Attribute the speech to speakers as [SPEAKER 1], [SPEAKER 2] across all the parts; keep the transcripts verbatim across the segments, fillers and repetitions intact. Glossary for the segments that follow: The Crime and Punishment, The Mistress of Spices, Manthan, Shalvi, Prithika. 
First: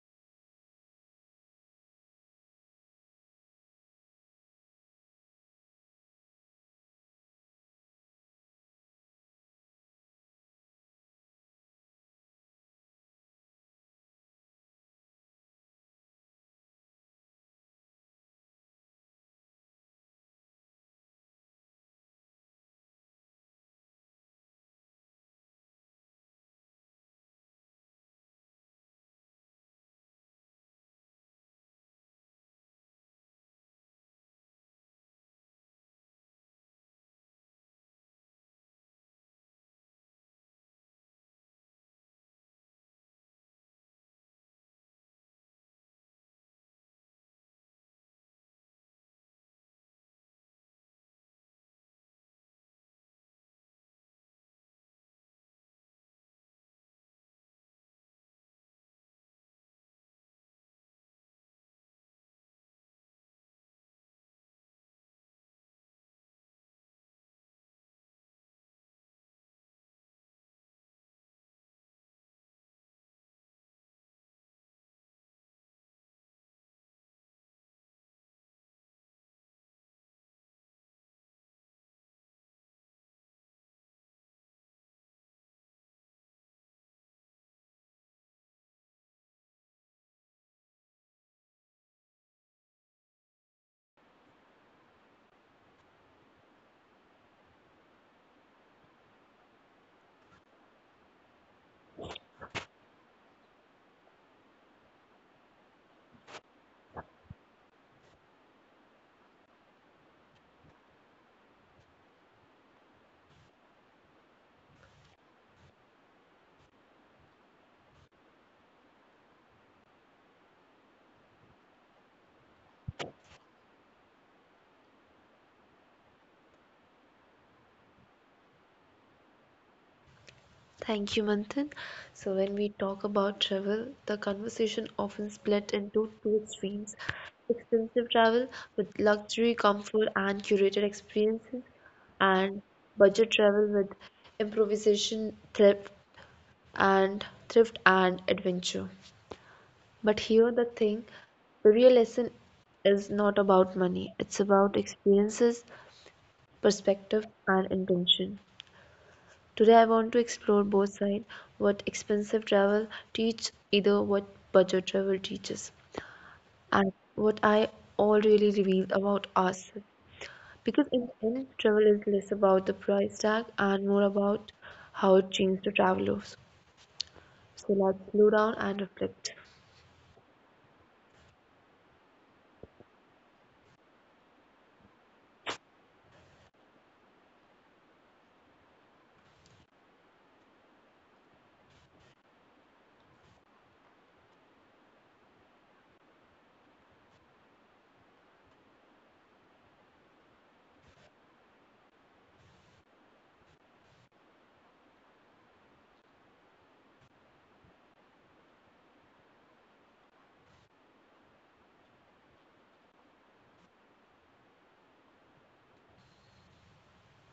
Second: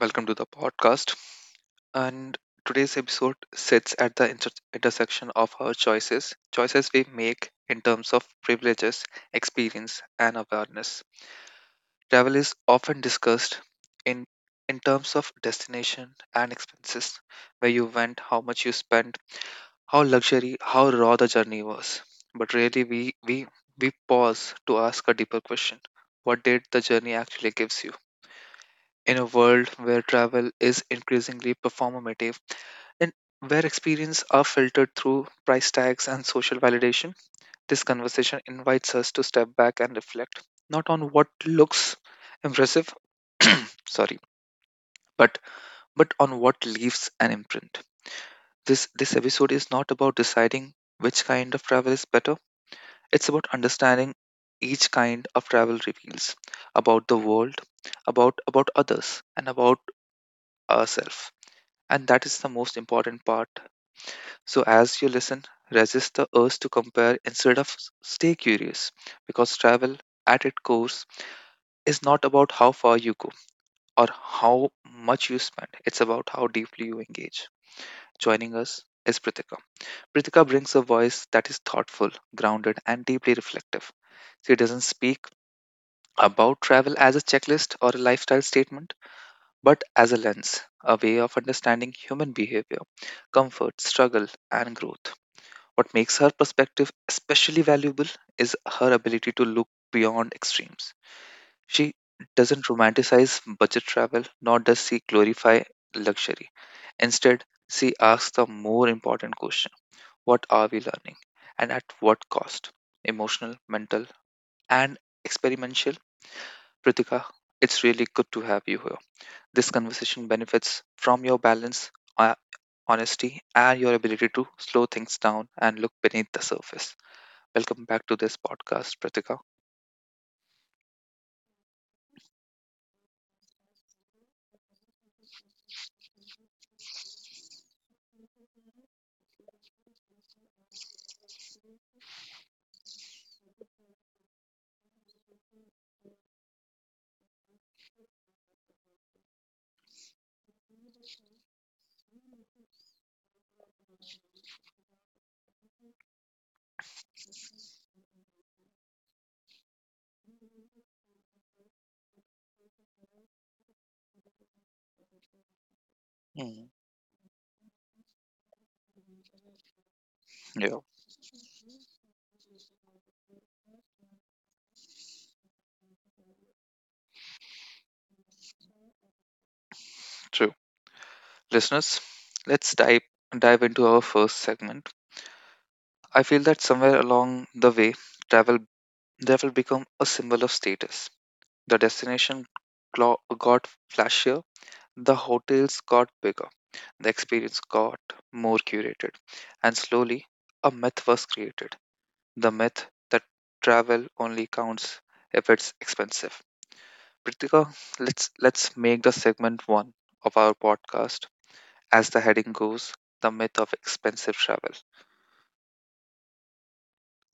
[SPEAKER 1] Welcome to the podcast. And today's episode sits at the inter- intersection of our choices, choices we make in terms of privileges, experience, and awareness. Travel is often discussed in in terms of destination and expenses, where you went, how much you spent, how luxury, how raw the journey was. But really, we we we pause to ask a deeper question: what did the journey actually gives you? In a world where travel is increasingly performative and where experience are filtered through price tags and social validation, this conversation invites us to step back and reflect not on what looks impressive, sorry, but but on what leaves an imprint. This this episode is not about deciding which kind of travel is better. It's about understanding each kind of travel reveals about the world, about about others, and about ourselves. And that is the most important part. So, as you listen, resist the urge to compare instead of s- stay curious because travel at its core is not about how far you go or how much you spend, it's about how deeply you engage. Joining us is Prithika. Prithika brings a voice that is thoughtful, grounded, and deeply reflective. She doesn't speak about travel as a checklist or a lifestyle statement, but as a lens, a way of understanding human behavior, comfort, struggle, and growth. What makes her perspective especially valuable is her ability to look beyond extremes. She doesn't romanticize budget travel, nor does she glorify luxury. Instead, she asks the more important question: what are we learning? And at what cost? Emotional, mental, and experimental. Pritika, it's really good to have you here. This conversation benefits from your balance, uh, honesty, and your ability to slow things down and look beneath the surface. Welcome back to this podcast, Pratika.
[SPEAKER 2] Thank you, Manthan. So, when we talk about travel, the conversation often split into two extremes: expensive travel with luxury, comfort, and curated experiences, and budget travel with improvisation, thrift, and thrift and adventure. But here, the thing the real lesson is not about money, it's about experiences, perspective, and intention. Today I want to explore both sides: what expensive travel teach, either what budget travel teaches
[SPEAKER 1] Mm.
[SPEAKER 2] and what I all really reveal about us.
[SPEAKER 1] Yeah,
[SPEAKER 2] Because in the end, travel is less about the price tag and more about how it changed the travelers. So let's slow down and reflect.
[SPEAKER 1] true. Listeners, let's dive dive into our first segment. I feel that somewhere along the way, travel travel become a symbol of status. The destination glo- got flashier, the hotels got bigger, the experience got more curated, and slowly a myth was created. The myth that travel only counts if it's expensive. Pritika, let's let's make the segment one of our podcast, as the heading goes, the myth of expensive travel.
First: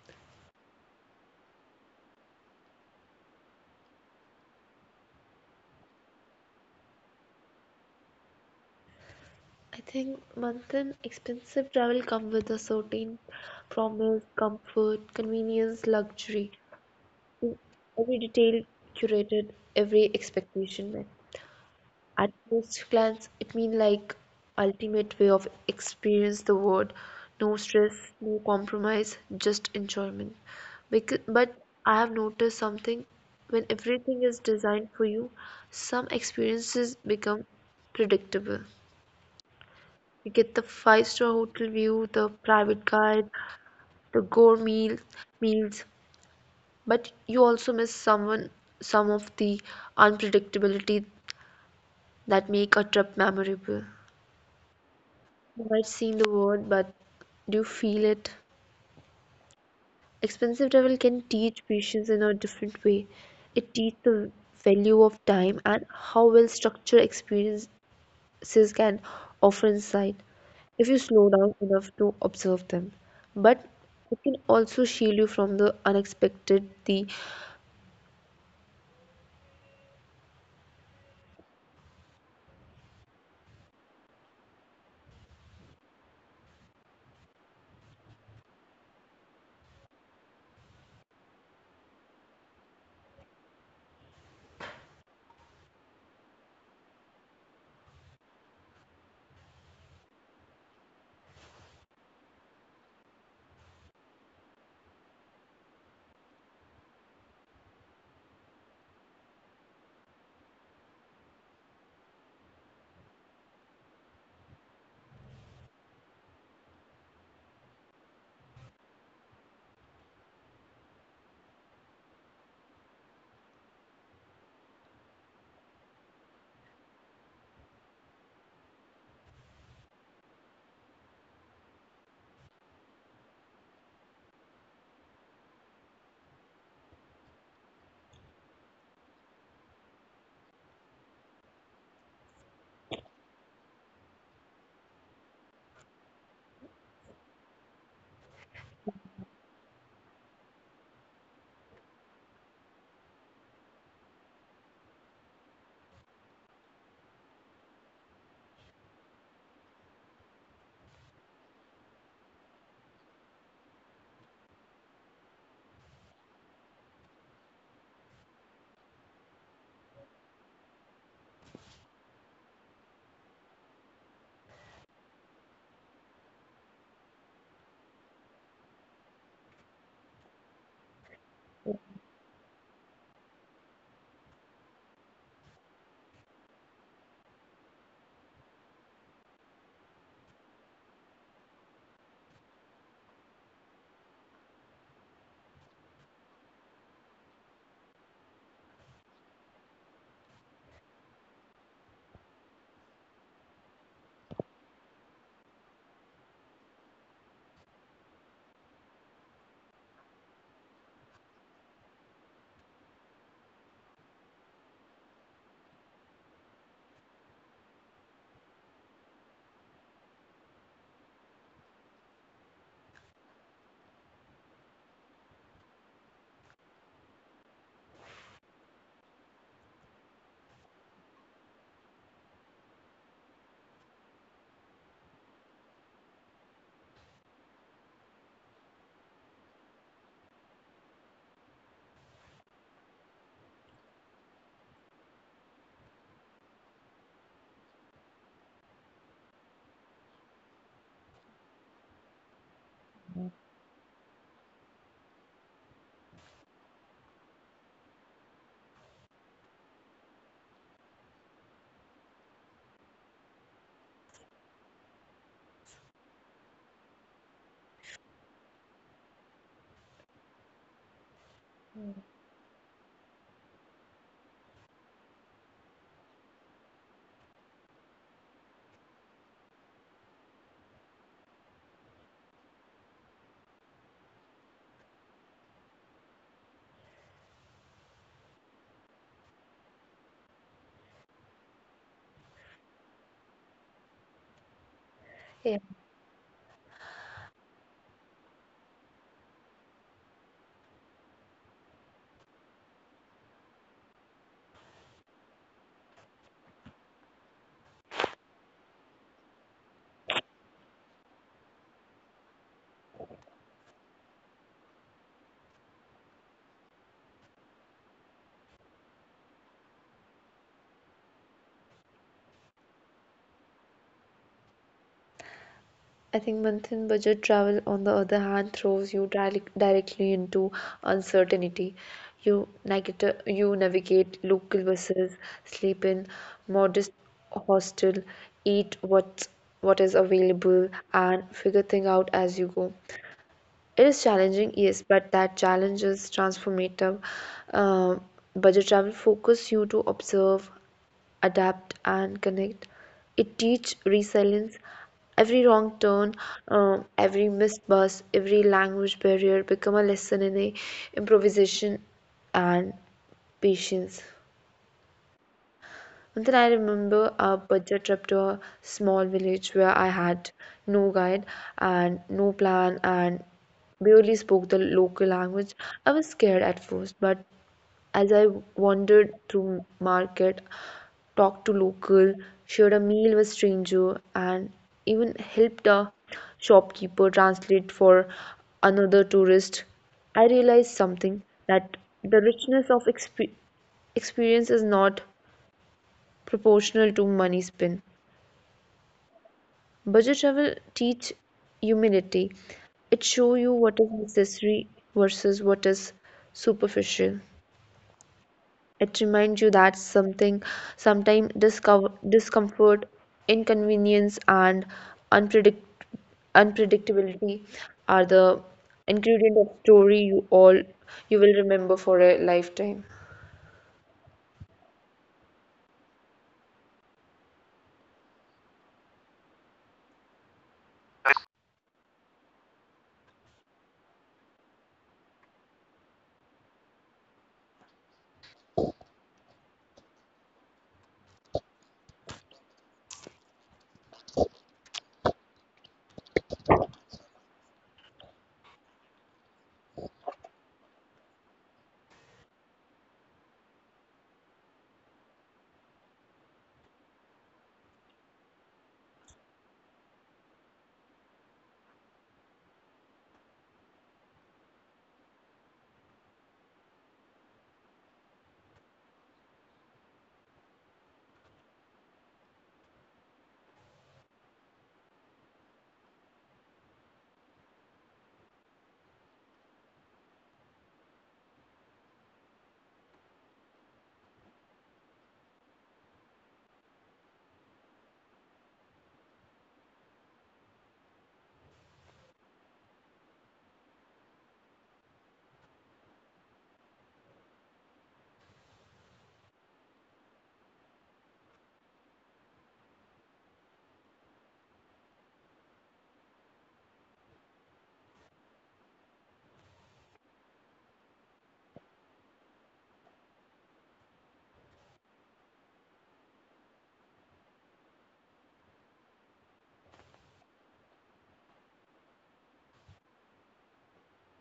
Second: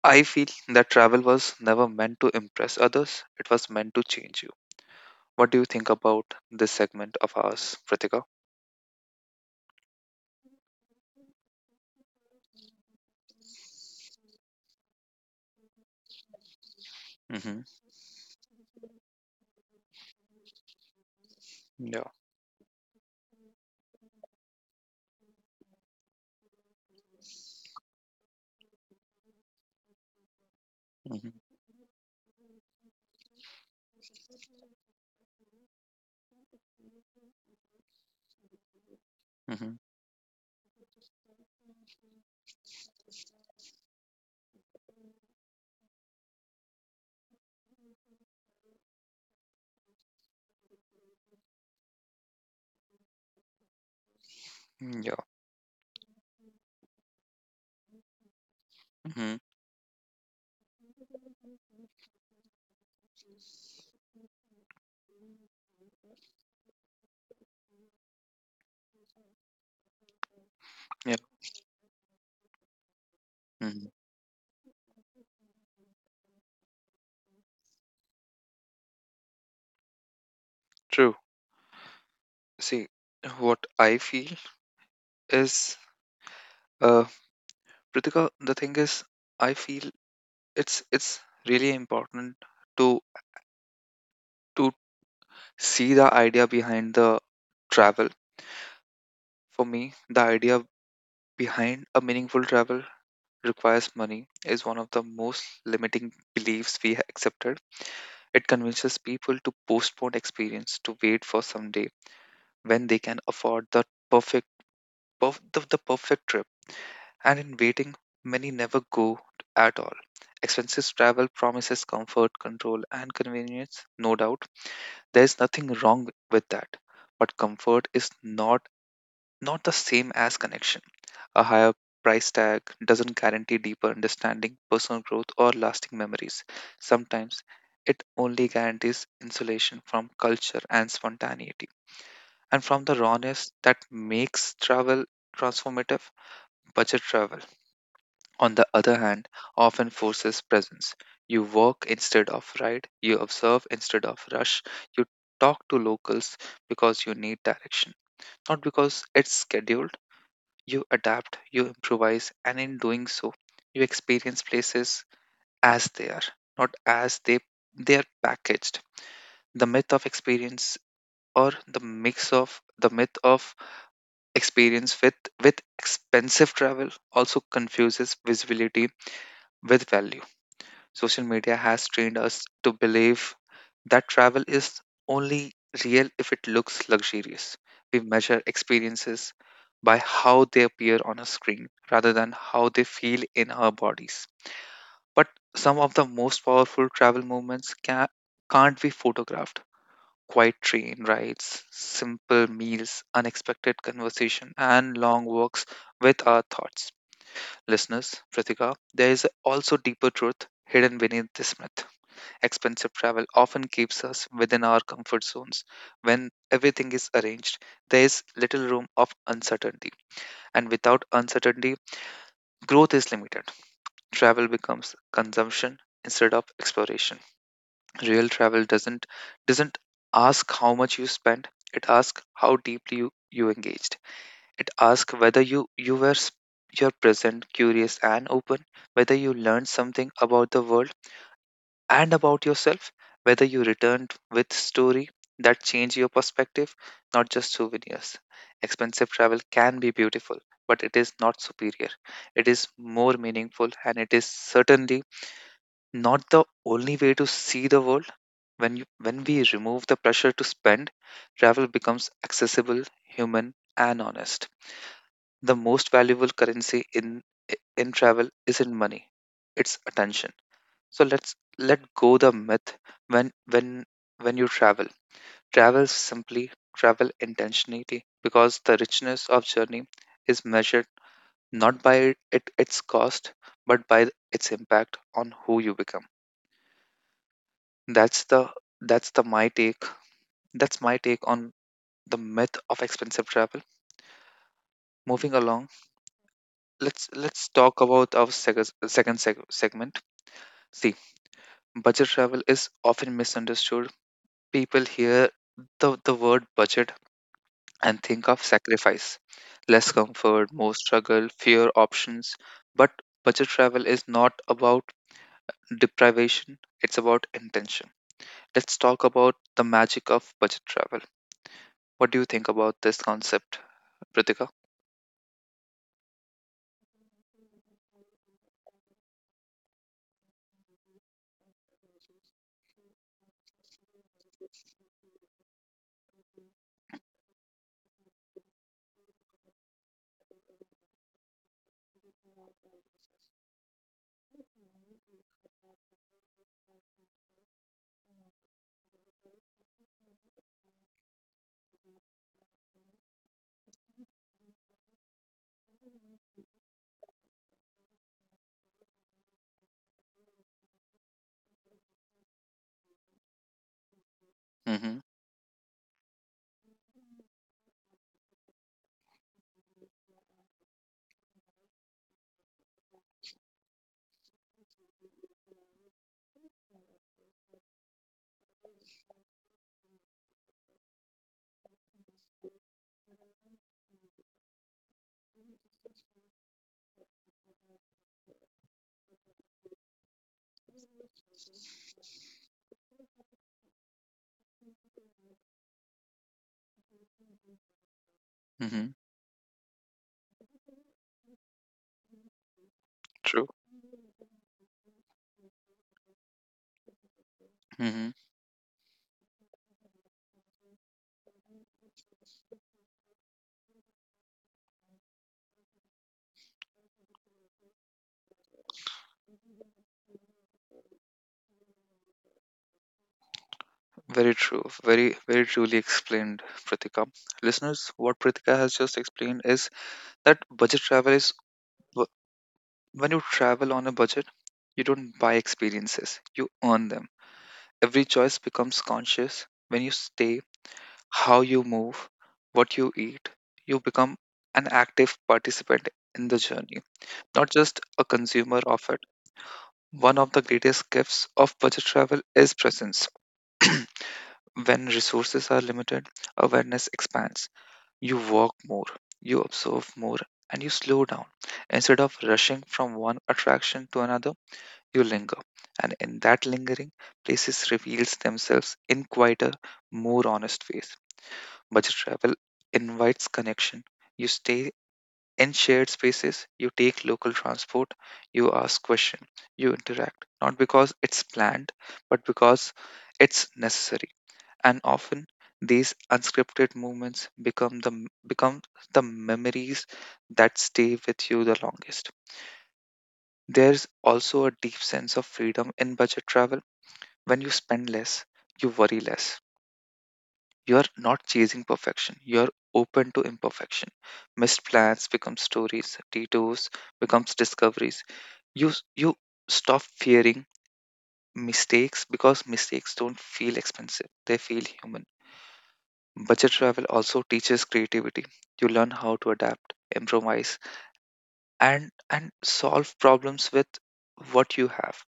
[SPEAKER 1] I feel that travel was never meant to impress others; it was meant to change you. What do you think about this segment of ours, Pritika?
[SPEAKER 2] I think Manthan, expensive travel comes with a certain promise, comfort, convenience, luxury. In
[SPEAKER 1] Mm-hmm.
[SPEAKER 2] every detail curated, every expectation met.
[SPEAKER 1] Yeah.
[SPEAKER 2] At first glance, it means like ultimate way of experience the world. No stress, no compromise, just enjoyment. Because,
[SPEAKER 1] Mm-hmm.
[SPEAKER 2] but I have noticed something. When everything is designed for you, some experiences become predictable. You get the five-star hotel view, the private guide, the gourmet meal, meals, but you also miss someone some of the unpredictability that make a trip memorable.
[SPEAKER 1] Mm-hmm. Yeah.
[SPEAKER 2] You might seen the word, but do you feel it?
[SPEAKER 1] Mm-hmm.
[SPEAKER 2] Expensive travel can teach patience in a different way. It teaches the value of time and how well structured experiences can offer insight if you
[SPEAKER 1] Yeah.
[SPEAKER 2] slow down enough to observe them. But
[SPEAKER 1] Mm-hmm.
[SPEAKER 2] it can also shield you from the unexpected, the
[SPEAKER 1] True. See, what I feel is, uh, Pritika, the thing is, I feel it's it's really important to to see the idea behind the travel. For me, the idea behind a meaningful travel requires money is one of the most limiting beliefs we have accepted. It convinces people to postpone experience to wait for some day when they can afford the perfect perf- the, the perfect trip. And in waiting, many never go at all. Expensive travel promises comfort, control, and convenience, no doubt. There is nothing wrong with that. But comfort is not not the same as connection. A higher price tag doesn't guarantee deeper understanding, personal growth, or lasting memories. Sometimes it only guarantees insulation from culture and spontaneity. And from the rawness that makes travel transformative, budget travel, on the other hand, often forces presence. You walk instead of ride, you observe instead of rush, you talk to locals because you need direction, not because it's scheduled you adapt, you improvise, and in doing so, you experience places as they are, not as they they are packaged. The myth of experience or the mix of the myth of experience with with expensive travel also confuses visibility with value. Social media has trained us to believe that travel is only real if it looks luxurious. We measure experiences by how they appear on a screen rather than how they feel in our bodies. But some of the most powerful travel movements can, can't be photographed. Quiet train rides, simple meals, unexpected conversation, and long walks with our thoughts. Listeners, Pratika, there is also deeper truth hidden beneath this myth. Expensive travel often keeps us within our comfort zones. When everything is arranged, there is little room of uncertainty. And without uncertainty, growth is limited. Travel becomes consumption instead of exploration. Real travel doesn't doesn't ask how much you spend, it asks how deeply you, you engaged. It asks whether you, you were s- you're present, curious and open, whether you learned something about the world and about yourself, whether you returned with story that change your perspective, not just souvenirs. Expensive travel can be beautiful, but it is not superior. It is more meaningful and it is certainly not the only way to see the world. When you when we remove the pressure to spend, travel becomes accessible, human and honest. The most valuable currency in in travel isn't money, it's attention. So let's let go the myth when when when you travel. Travel is simply travel intentionally because the richness of journey is measured not by it, it- its cost but by its impact on who you become. That's the that's the my take. That's my take on the myth of expensive travel. Moving along, let's let's talk about our seg- second seg- segment. See, budget travel is often misunderstood. People hear the the word budget and think of sacrifice. Less comfort, more struggle, fewer options. But budget travel is not about deprivation, it's about intention. Let's talk about the magic of budget travel. What do you think about this concept, Pritika?
[SPEAKER 2] I think month-end budget travel, on the other hand, throws you direct directly into uncertainty. You navigate, you navigate local buses, sleep in modest hostel, eat what what is available, and figure things out as you go. It is challenging, yes, but that challenge is transformative. Um Budget travel focus you to observe, adapt and connect. It teach resilience. Every wrong turn, um, every missed bus, every language barrier become a lesson in a improvisation and patience.
[SPEAKER 1] Mm-hmm.
[SPEAKER 2] And then I remember a budget trip to a small village where I had no guide and no plan and barely spoke the local language. I was scared at first, but as I wandered through market, talked to local, shared a meal with stranger, and even helped a shopkeeper translate for another tourist. I realized something that the richness of exp- experience is not proportional to money spent.
[SPEAKER 1] Mm-hmm.
[SPEAKER 2] Budget travel teach humility. It show you
[SPEAKER 1] True.
[SPEAKER 2] what is necessary versus what is superficial.
[SPEAKER 1] Mm-hmm.
[SPEAKER 2] It reminds you that something, sometimes discover, discomfort, inconvenience, and unpredict, unpredictability are the ingredient of story you all you will remember for a lifetime.
[SPEAKER 1] Very true. Very, very truly explained, Pritika. Listeners, what Pritika has just explained is that budget travel is wh- when you travel on a budget, you don't buy experiences, you earn them. Every choice becomes conscious when you stay, how you move, what you eat. You become an active participant in the journey, not just a consumer of it. One of the greatest gifts of budget travel is presence. When resources are limited, awareness expands. You walk more, you observe more, and you slow down. Instead of rushing from one attraction to another, you linger. And in that lingering, places reveals themselves in quieter, more honest ways. Budget travel invites connection. You stay in shared spaces, you take local transport, you ask questions, you interact, not because it's planned, but because it's necessary. And often these unscripted moments become the become the memories that stay with you the longest. There's also a deep sense of freedom in budget travel when you spend less, you worry less. You're not chasing perfection. You're open to imperfection. Missed plans become stories. Detours becomes discoveries. You s- you stop fearing mistakes because mistakes don't feel expensive. They feel human. Budget travel also teaches creativity. You learn how to adapt, improvise, and and solve problems with what you have.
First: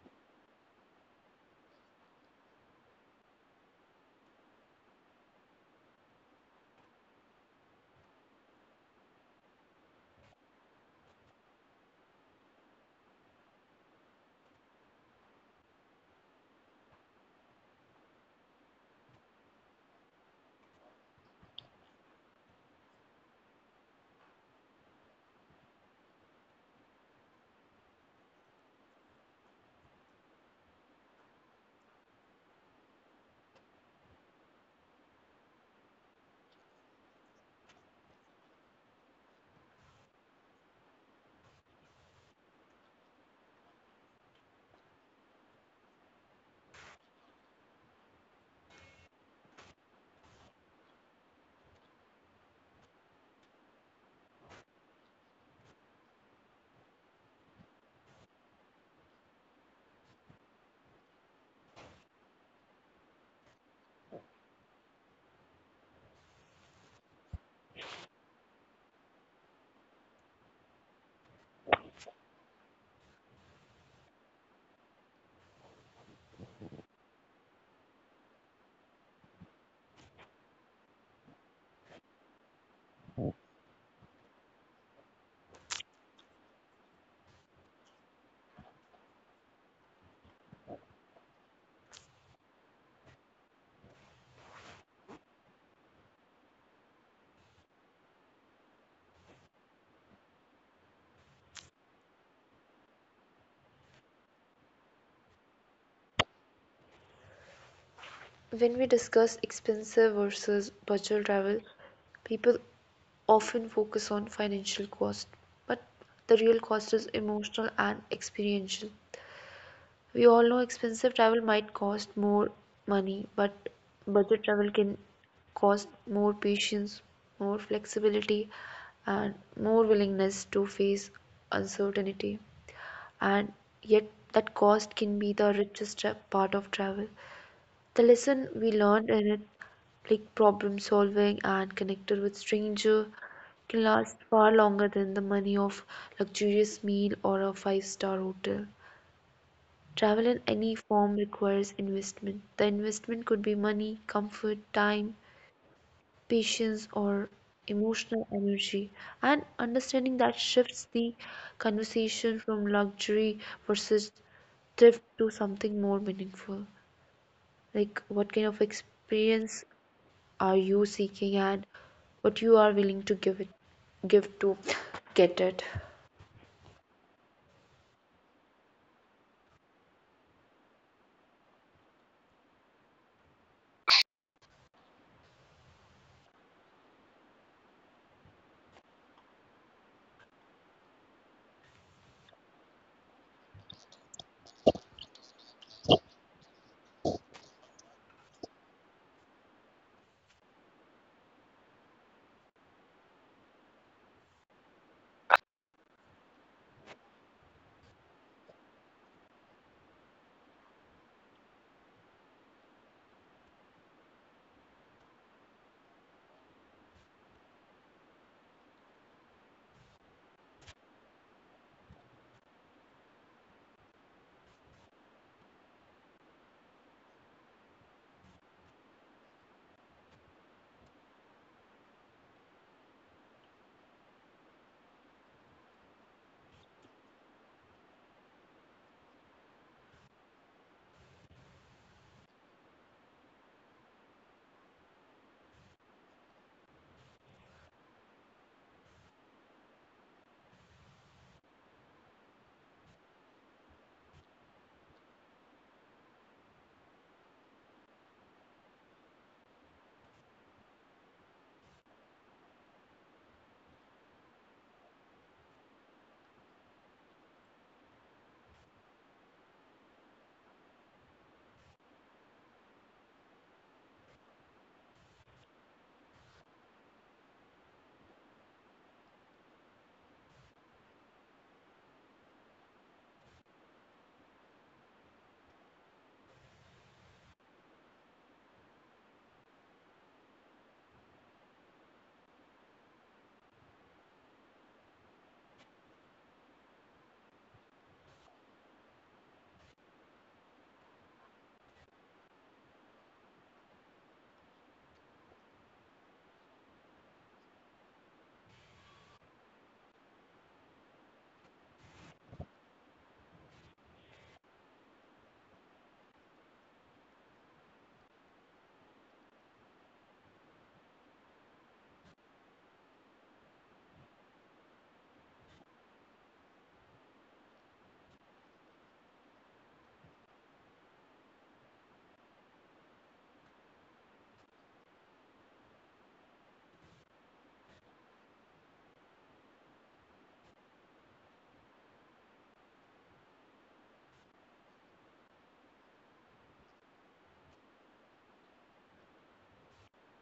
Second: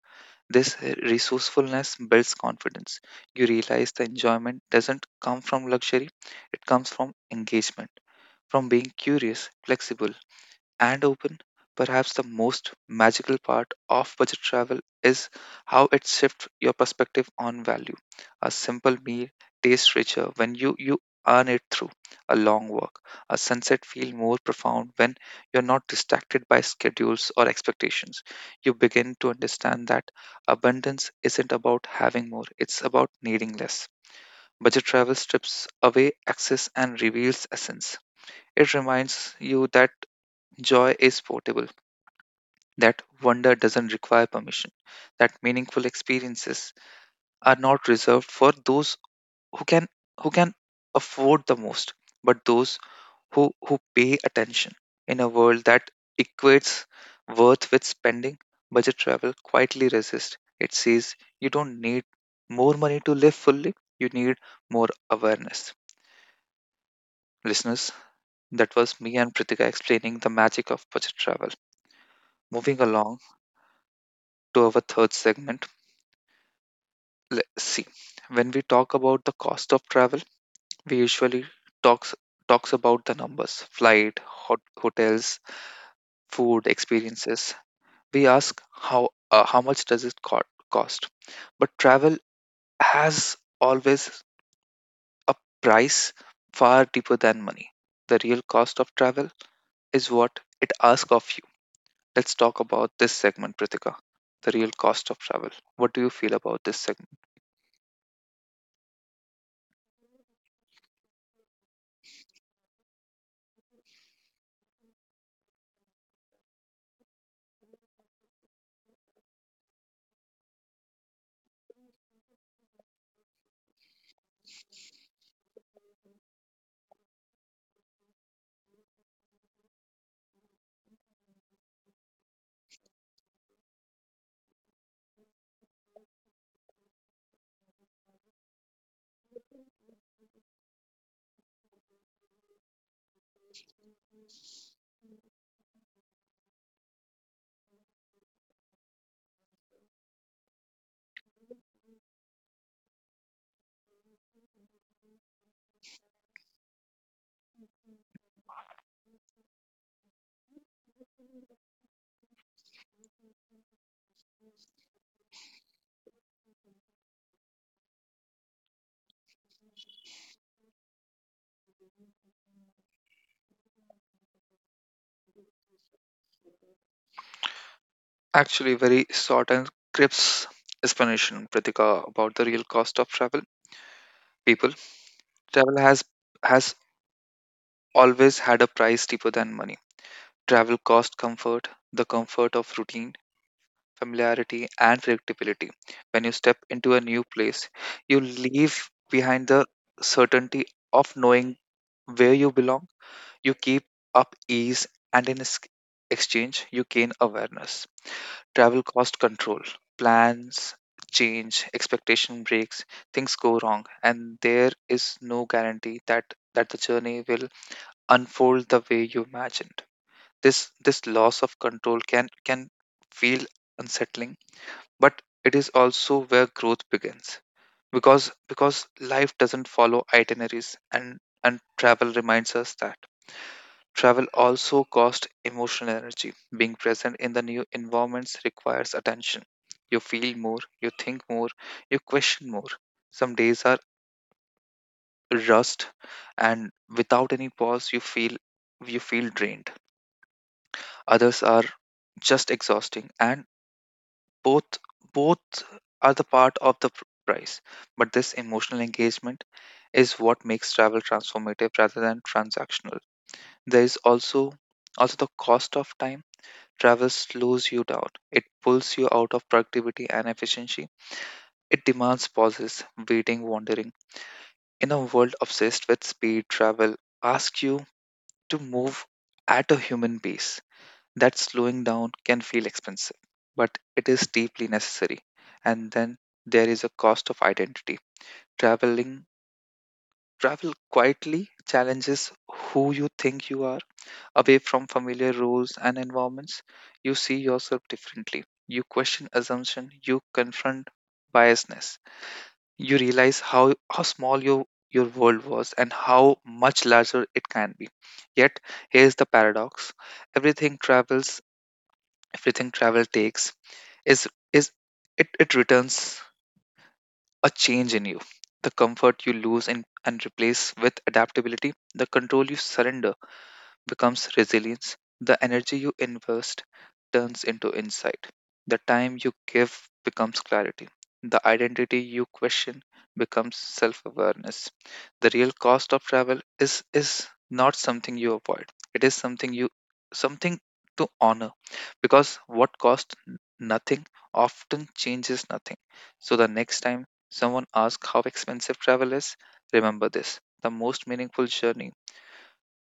[SPEAKER 1] This resourcefulness builds confidence. You realize the enjoyment doesn't come from luxury, it comes from engagement, from being curious, flexible, and open. Perhaps the most magical part of budget travel is how it shifts your perspective on value. A simple meal tastes richer when you, you earn it through a long walk. A sunset feels more profound when you're not distracted by schedules or expectations. You begin to understand that abundance isn't about having more, it's about needing less. Budget travel strips away excess and reveals essence. It reminds you that joy is portable, that wonder doesn't require permission, that meaningful experiences are not reserved for those who can who can afford the most, but those who, who pay attention in a world that equates worth with spending. Budget travel quietly resists. It says you don't need more money to live fully, you need more awareness. Listeners, that was me and Pritika explaining the magic of budget travel. Moving along to our third segment, let's see, when we talk about the cost of travel we usually talks talks about the numbers, flight, hot, hotels, food, experiences. We ask how uh, how much does it co- cost, but travel has always a price far deeper than money. The real cost of travel is what it asks of you. Let's talk about this segment, Prithika: the real cost of travel. What do you feel about this segment?
[SPEAKER 2] When we discuss expensive versus budget travel, people often focus on financial cost, but the real cost is emotional and experiential. We all know expensive travel might cost more money, but budget travel can cost more patience, more flexibility, and more willingness to face uncertainty. And yet, that cost can be the richest tra- part of travel. The lesson we learned in it, like problem solving and connected with stranger, can last far longer than the money of luxurious meal or a five-star hotel. Travel in any form requires investment. The investment could be money, comfort, time, patience, or emotional energy. And understanding that shifts the conversation from luxury versus thrift to something more meaningful. Like, what kind of experience are you seeking and what you are willing to give it, give to get it?
[SPEAKER 1] Actually, very short and crisp explanation, Pratika, about the real cost of travel. People, travel has has always had a price cheaper than money. Travel cost comfort, the comfort of routine, familiarity, and predictability. When you step into a new place, you leave behind the certainty of knowing where you belong. You keep up ease, and in ex- exchange, you gain awareness. Travel cost control. Plans change, expectation breaks, things go wrong, and there is no guarantee that that the journey will unfold the way you imagined. This this loss of control can can feel unsettling, but it is also where growth begins, because because life doesn't follow itineraries, and and travel reminds us that. Travel also costs emotional energy. Being present in the new environments requires attention. You feel more, you think more, you question more. Some days are rust and without any pause you feel you feel drained. Others are just exhausting, and both both are the part of the pr- price. But this emotional engagement is what makes travel transformative rather than transactional. There is also also the cost of time. Travel slows you down. It pulls you out of productivity and efficiency. It demands pauses, waiting, wandering. In a world obsessed with speed, travel asks you to move at a human pace. That slowing down can feel expensive, but it is deeply necessary. And then there is a cost of identity. Traveling Travel quietly challenges who you think you are. Away from familiar roles and environments, you see yourself differently. You question assumption, you confront biasness. You realize how, how small your your world was and how much larger it can be. Yet here's the paradox. Everything travels, Everything travel takes is is it, it returns a change in you. The comfort you lose in, and replace with adaptability, the control you surrender becomes resilience. The energy you invest turns into insight. The time you give becomes clarity. The identity you question becomes self awareness. The real cost of travel is, is not something you avoid, it is something you something to honor, because what cost n- nothing often changes nothing. So the next time someone asks how expensive travel is, remember this. The most meaningful journey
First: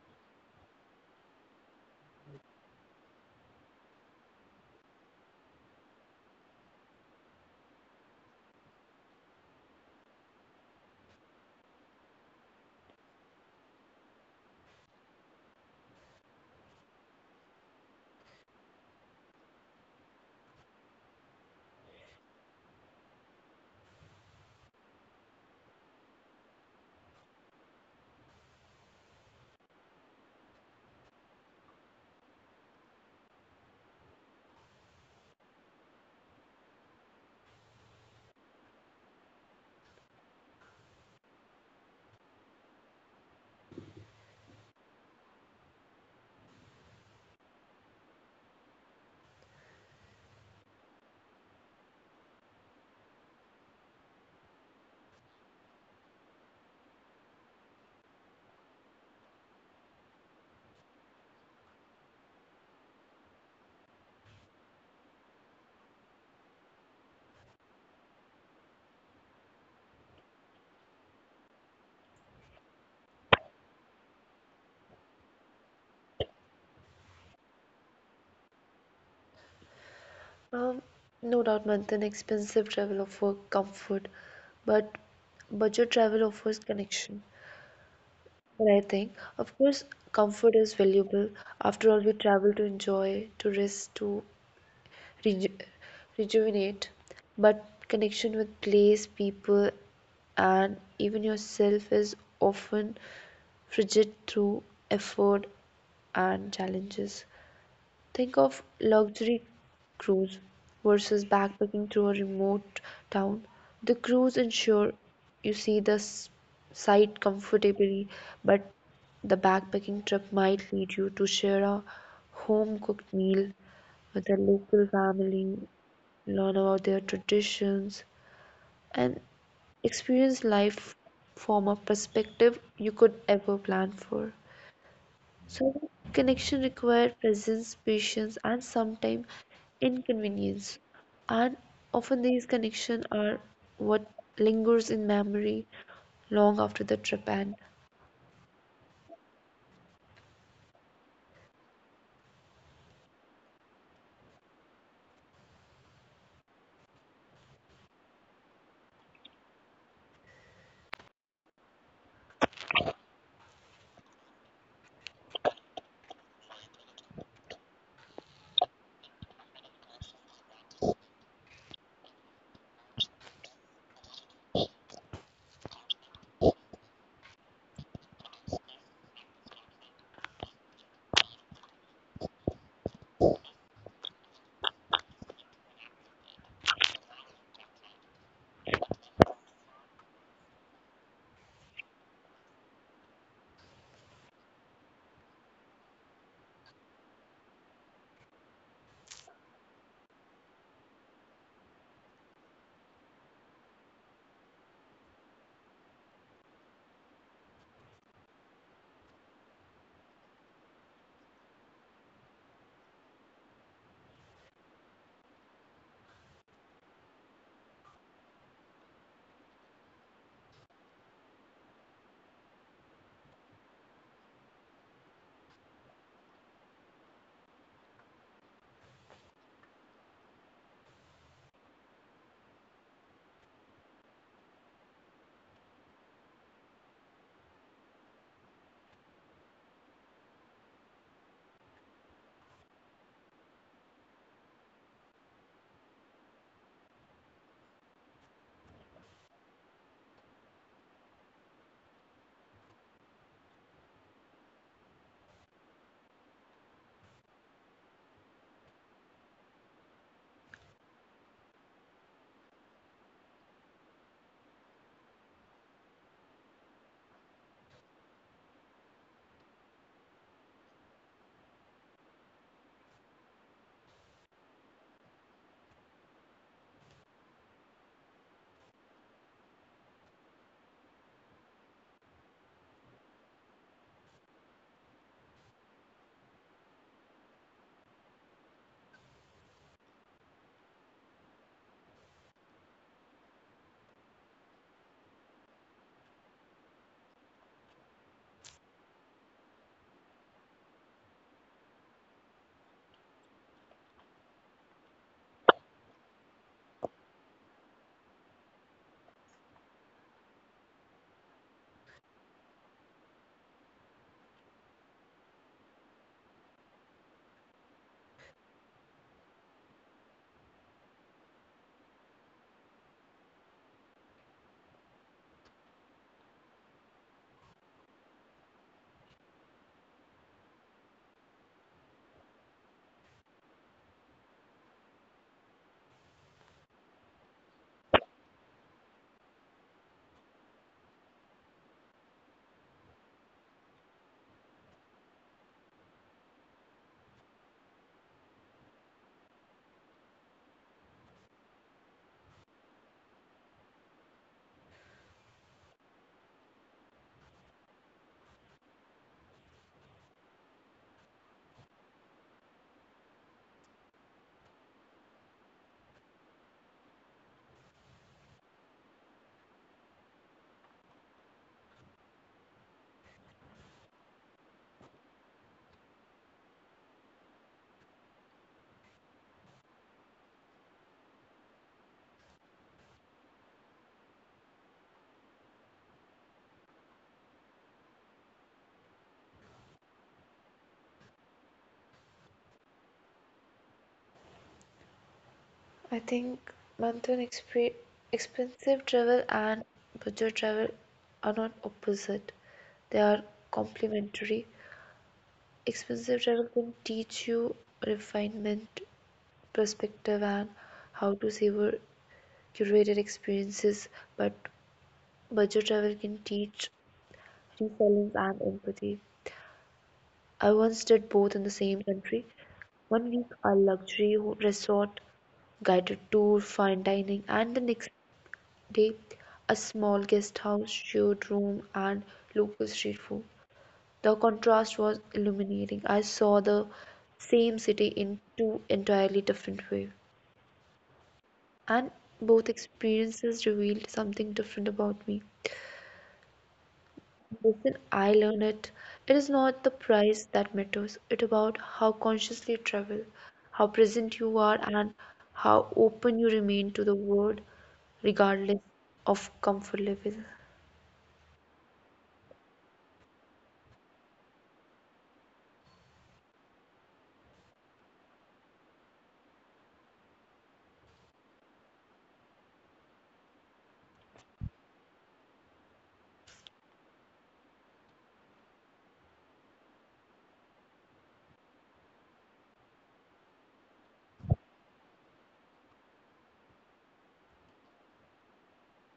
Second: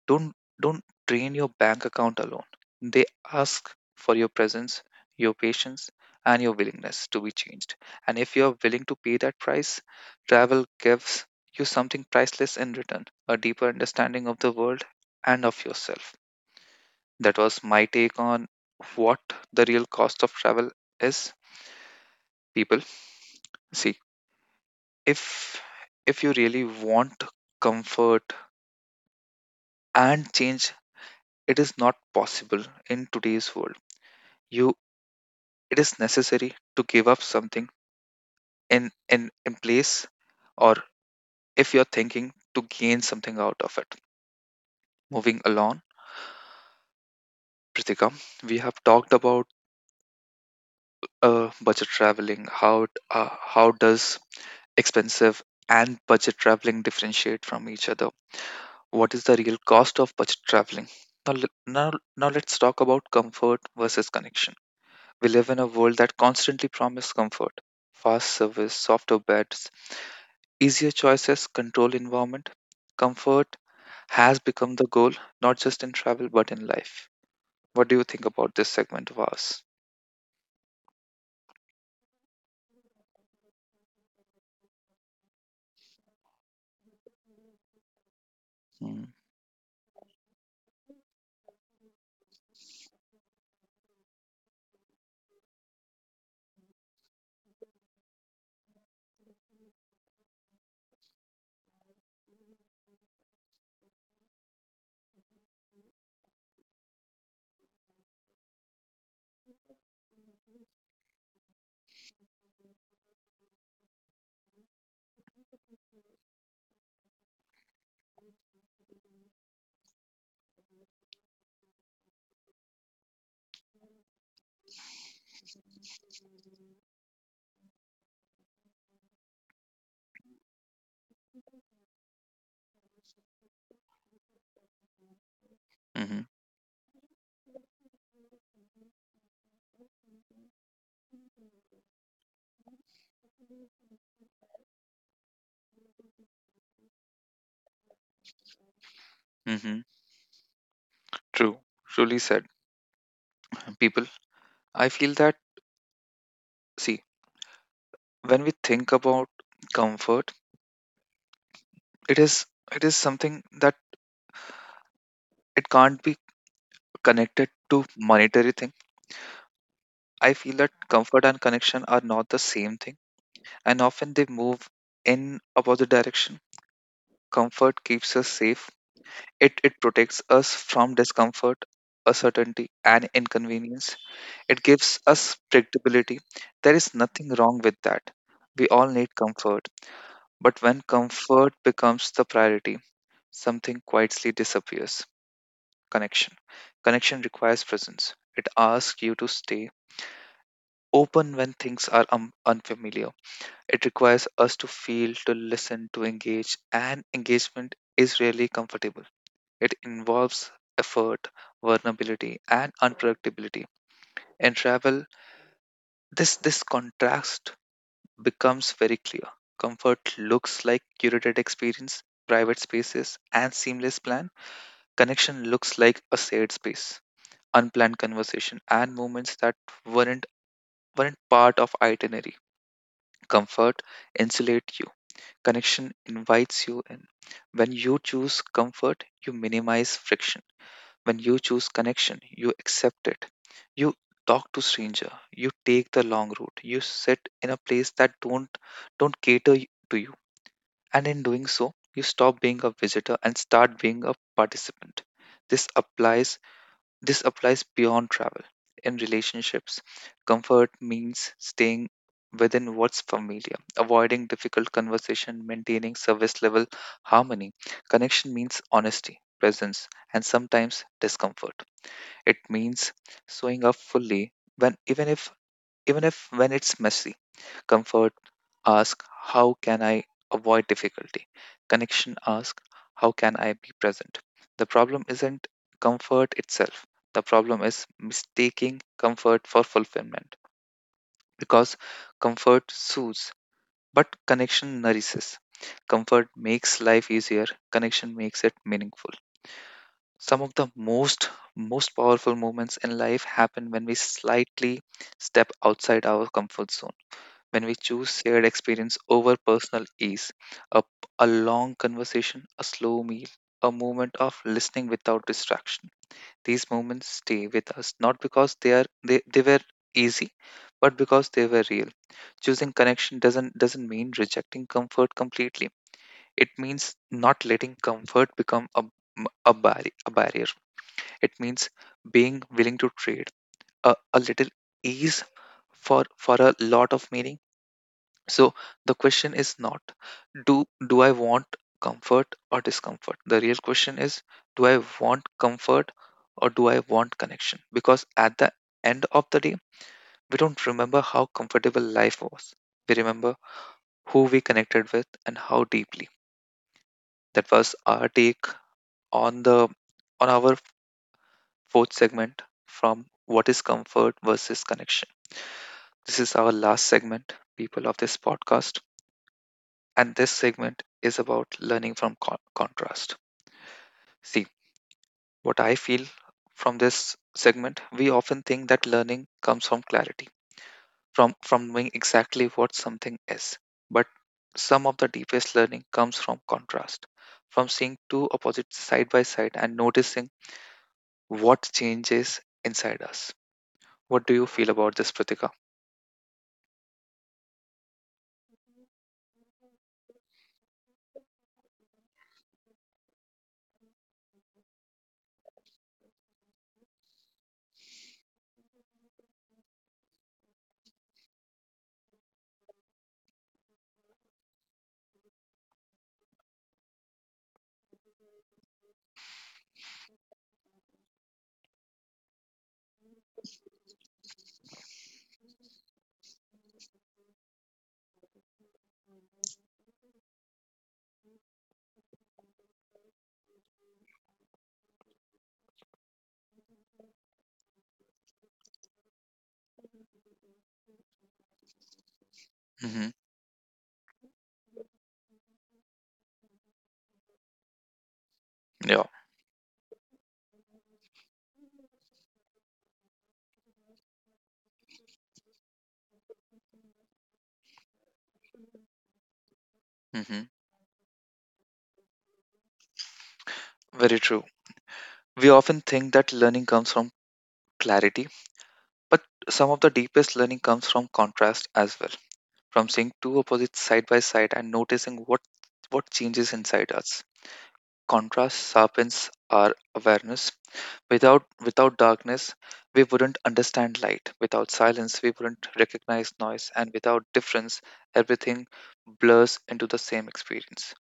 [SPEAKER 1] don't don't drain your bank account alone. They ask for your presence, your patience, and your willingness to be changed. And if you're willing to pay that price, travel gives you something priceless in return, a deeper understanding of the world and of yourself. That was my take on what the real cost of travel is. People, see, if if you really want comfort and change, it is not possible in today's world. You it is necessary to give up something in in in place, or if you're thinking to gain something out of it. Moving along, Pritika, we have talked about uh, budget traveling. How it- uh, how does expensive and budget traveling differentiate from each other? What is the real cost of budget traveling? Now, le- now now let's talk about comfort versus connection. We live in a world that constantly promises comfort, fast service, softer beds, easier choices, controlled environment. Comfort has become the goal, not just in travel but in life. What do you think about this segment of ours?
[SPEAKER 2] Um, no doubt, Manthan, expensive travel offers comfort, but budget travel offers connection. But I think, of course, comfort is valuable. After all, we travel to enjoy, to rest, to reju rejuvenate. But connection with place, people, and even yourself is often frigid through effort and challenges. Think of luxury cruise versus backpacking through a remote town. The cruise ensure you see the s- sight comfortably, but the backpacking trip might lead you to share a home cooked meal with a local family, learn about their traditions, and experience life from a perspective you could ever plan for.
[SPEAKER 1] Mm-hmm.
[SPEAKER 2] So, connection require presence, patience, and sometimes inconvenience. And often these connections are what lingers in memory long after the trip end.
[SPEAKER 1] Mm-hmm. True. Truly said. People, I feel that, see, when we think about comfort, it is it is something that it can't be connected to monetary thing. I feel that comfort and connection are not the same thing, and often they move in opposite direction. Comfort keeps us safe. It it protects us from discomfort, uncertainty, and inconvenience. It gives us predictability. There is nothing wrong with that. We all need comfort, but when comfort becomes the priority, something quietly disappears. Connection. Connection requires presence. It asks you to stay open when things are um, unfamiliar. It requires us to feel, to listen, to engage, and engagement is rarely comfortable. It involves effort, vulnerability, and unpredictability. In travel, this this contrast becomes very clear. Comfort looks like curated experience, private spaces, and seamless plan. Connection looks like a shared space, unplanned conversation, and moments that weren't weren't part of itinerary. Comfort insulate. Connection invites you in. When you choose comfort, you minimize friction. When you choose connection, you accept it. You talk to stranger. You take the long route. You sit in a place that don't don't cater y- to you. And in doing so, you stop being a visitor and start being a participant. This applies this applies beyond travel. In relationships, comfort means staying within what's familiar, avoiding difficult conversation, maintaining service level harmony. Connection means honesty, presence, and sometimes discomfort. It means showing up fully when even if even if when it's messy. Comfort ask, how can I avoid difficulty? Connection ask, how can I be present? The problem isn't comfort itself, the problem is mistaking comfort for fulfillment, because comfort soothes, but connection nourishes. Comfort makes life easier, connection makes it meaningful. Some of the most most powerful moments in life happen when we slightly step outside our comfort zone, when we choose shared experience over personal ease. A, a long conversation, a slow meal, a moment of listening without distraction. These moments stay with us not because they are they, they were easy, but because they were real. Choosing connection doesn't doesn't mean rejecting comfort completely. It means not letting comfort become a a, barri- a barrier. It means being willing to trade a, a little ease for for a lot of meaning. So the question is not, do do I want comfort or discomfort? The real question is, do I want comfort or do I want connection? Because at the end of the day, we don't remember how comfortable life was. We remember who we connected with and how deeply. That was our take on the on our fourth segment from what is comfort versus connection. This is our last segment, people, of this podcast, and this segment is about learning from con- contrast. See, what I feel from this segment, we often think that learning comes from clarity, from from knowing exactly what something is. But some of the deepest learning comes from contrast, from seeing two opposites side by side and noticing what changes inside us. What do you feel about this, Pratika?
[SPEAKER 2] I think month exp- expensive travel and budget travel are not opposite. They are complementary. Expensive travel can teach you refinement, perspective, and how to savor curated experiences, but budget travel can teach resilience and empathy. I once did both in the same country. One week, a luxury ho- resort, guided tour, fine dining, and the next day, a small guest house, shared room, and local street food. The contrast was illuminating. I saw the same city in two entirely different ways,
[SPEAKER 1] Hmm.
[SPEAKER 2] and both experiences revealed something different about me.
[SPEAKER 1] Yeah.
[SPEAKER 2] Listen, I learned it. It is not the price that matters. It about how consciously you travel, how present you are, and how open you remain to the world,
[SPEAKER 1] Hmm.
[SPEAKER 2] regardless of comfort level.
[SPEAKER 1] Very true. We often think that learning comes from clarity, but some of the deepest learning comes from contrast as well, from seeing two opposites side by side and noticing what what changes inside us. Contrast sharpens our awareness. Without without darkness, we wouldn't understand light. Without silence, we wouldn't recognize noise, and without difference, everything blurs into the same experience.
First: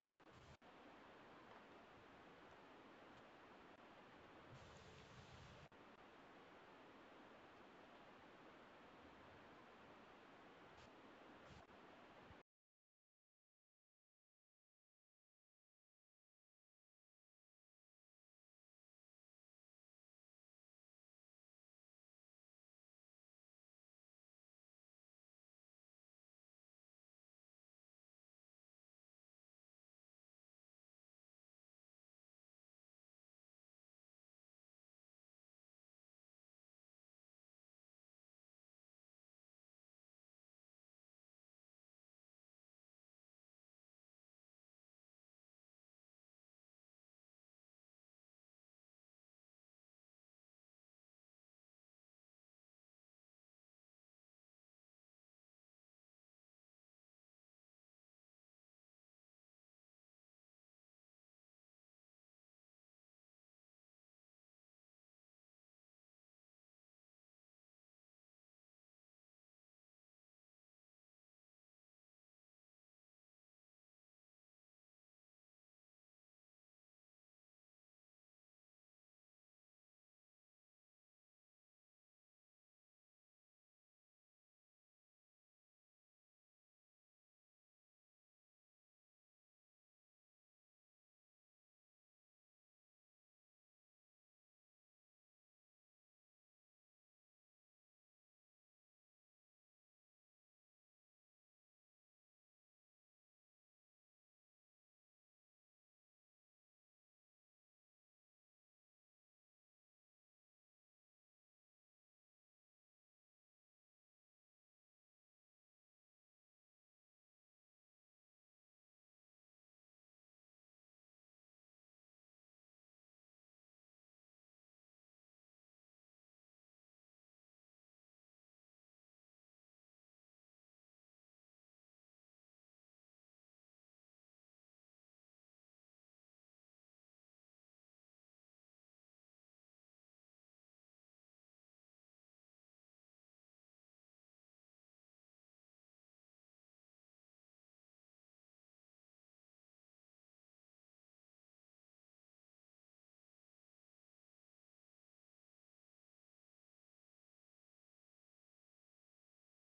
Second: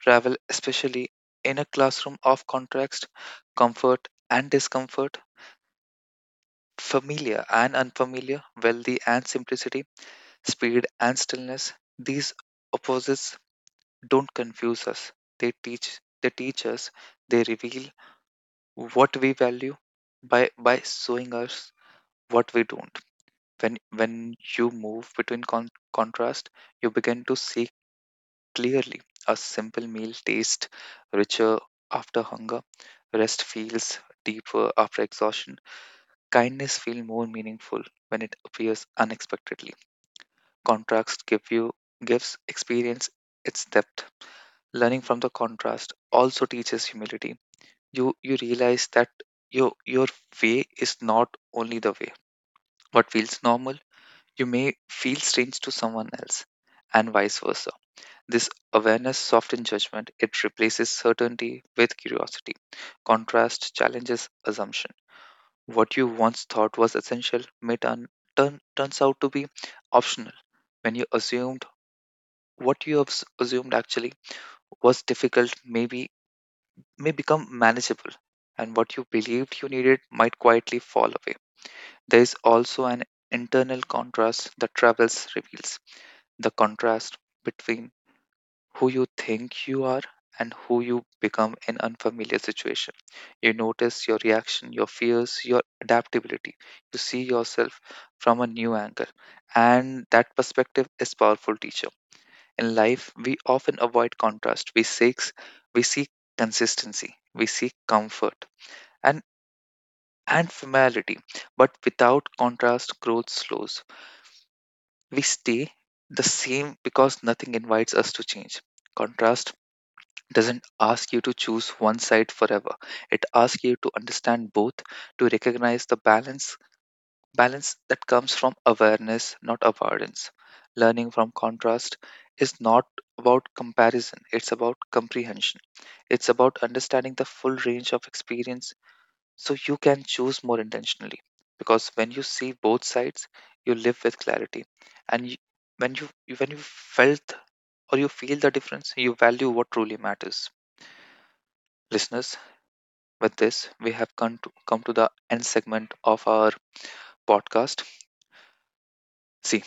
[SPEAKER 1] Travel, especially in a classroom of contrast, comfort and discomfort, familiar and unfamiliar, wealthy and simplicity, speed and stillness, these opposites don't confuse us. They teach they teach us, they reveal what we value by by showing us what we don't. When when you move between con- contrast, you begin to see clearly. A simple meal tastes richer after hunger. Rest feels deeper after exhaustion. Kindness feels more meaningful when it appears unexpectedly. Contrast give you gives experience its depth. Learning from the contrast also teaches humility. You you realize that your your way is not only the way. What feels normal, you may feel strange to someone else, and vice versa. This awareness softens judgment. It replaces certainty with curiosity. Contrast challenges assumption. What you once thought was essential may turn, turn turns out to be optional. When you assume what you have s- assumed actually was difficult, maybe may become manageable, and what you believed you needed might quietly fall away. There is also an internal contrast that travels reveals, the contrast between who you think you are and who you become in unfamiliar situation. You notice your reaction, your fears, your adaptability. You see yourself from a new angle, and that perspective is powerful teacher. In life, we often avoid contrast. We seek we seek consistency. We seek comfort and and familiarity. But without contrast, growth slows. We stay the same because nothing invites us to change. Contrast doesn't ask you to choose one side forever. It asks you to understand both, to recognize the balance balance that comes from awareness, not avoidance. Learning from contrast is not about comparison, it's about comprehension. It's about understanding the full range of experience so you can choose more intentionally. Because when you see both sides, you live with clarity. And you, when you you- when you felt or you feel the difference, you value what truly matters. Listeners, with this, we have come to, come to the end segment of our podcast. See,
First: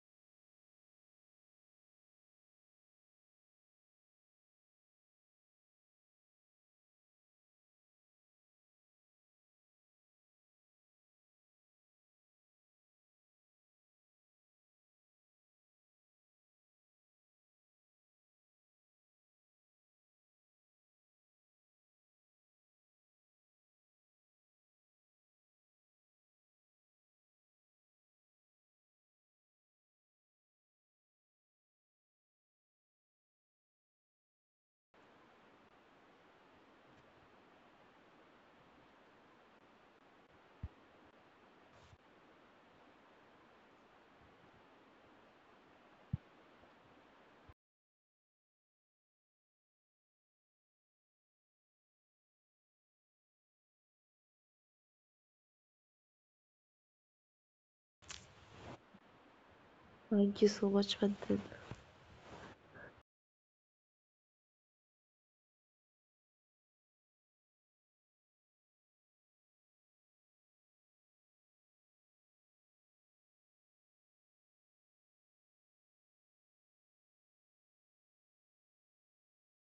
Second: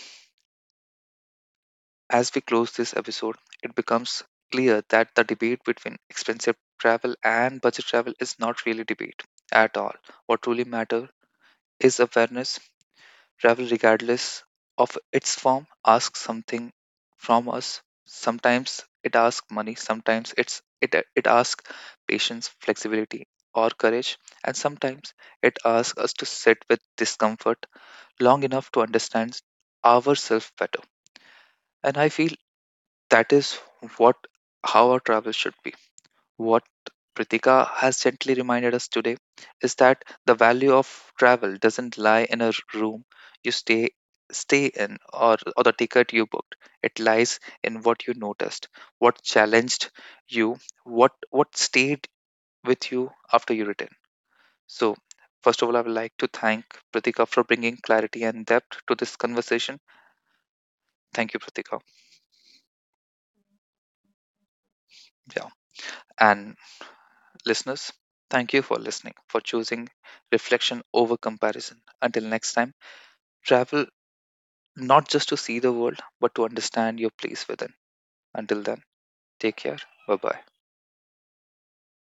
[SPEAKER 1] as we close this episode, it becomes clear that the debate between expensive travel and budget travel is not really debate at all. What truly matters is awareness. Travel, regardless of its form, asks something from us. Sometimes it asks money, sometimes it's it it asks patience, flexibility, or courage, and sometimes it asks us to sit with discomfort long enough to understand ourselves better. And I feel that is what how our travel should be. What Pritika has gently reminded us today is that the value of travel doesn't lie in a room you stay stay in, or, or the ticket you booked. It lies in what you noticed, what challenged you, what what stayed with you after you return. So first of all, I would like to thank Pratika for bringing clarity and depth to this conversation.
[SPEAKER 2] Thank you so much,
[SPEAKER 1] Thank you,
[SPEAKER 2] Manthan.
[SPEAKER 1] Pratika. Yeah. And listeners, thank you for listening, for choosing reflection over comparison. Until next time, travel not just to see the world, but to understand your place within. Until then, take care. Bye bye.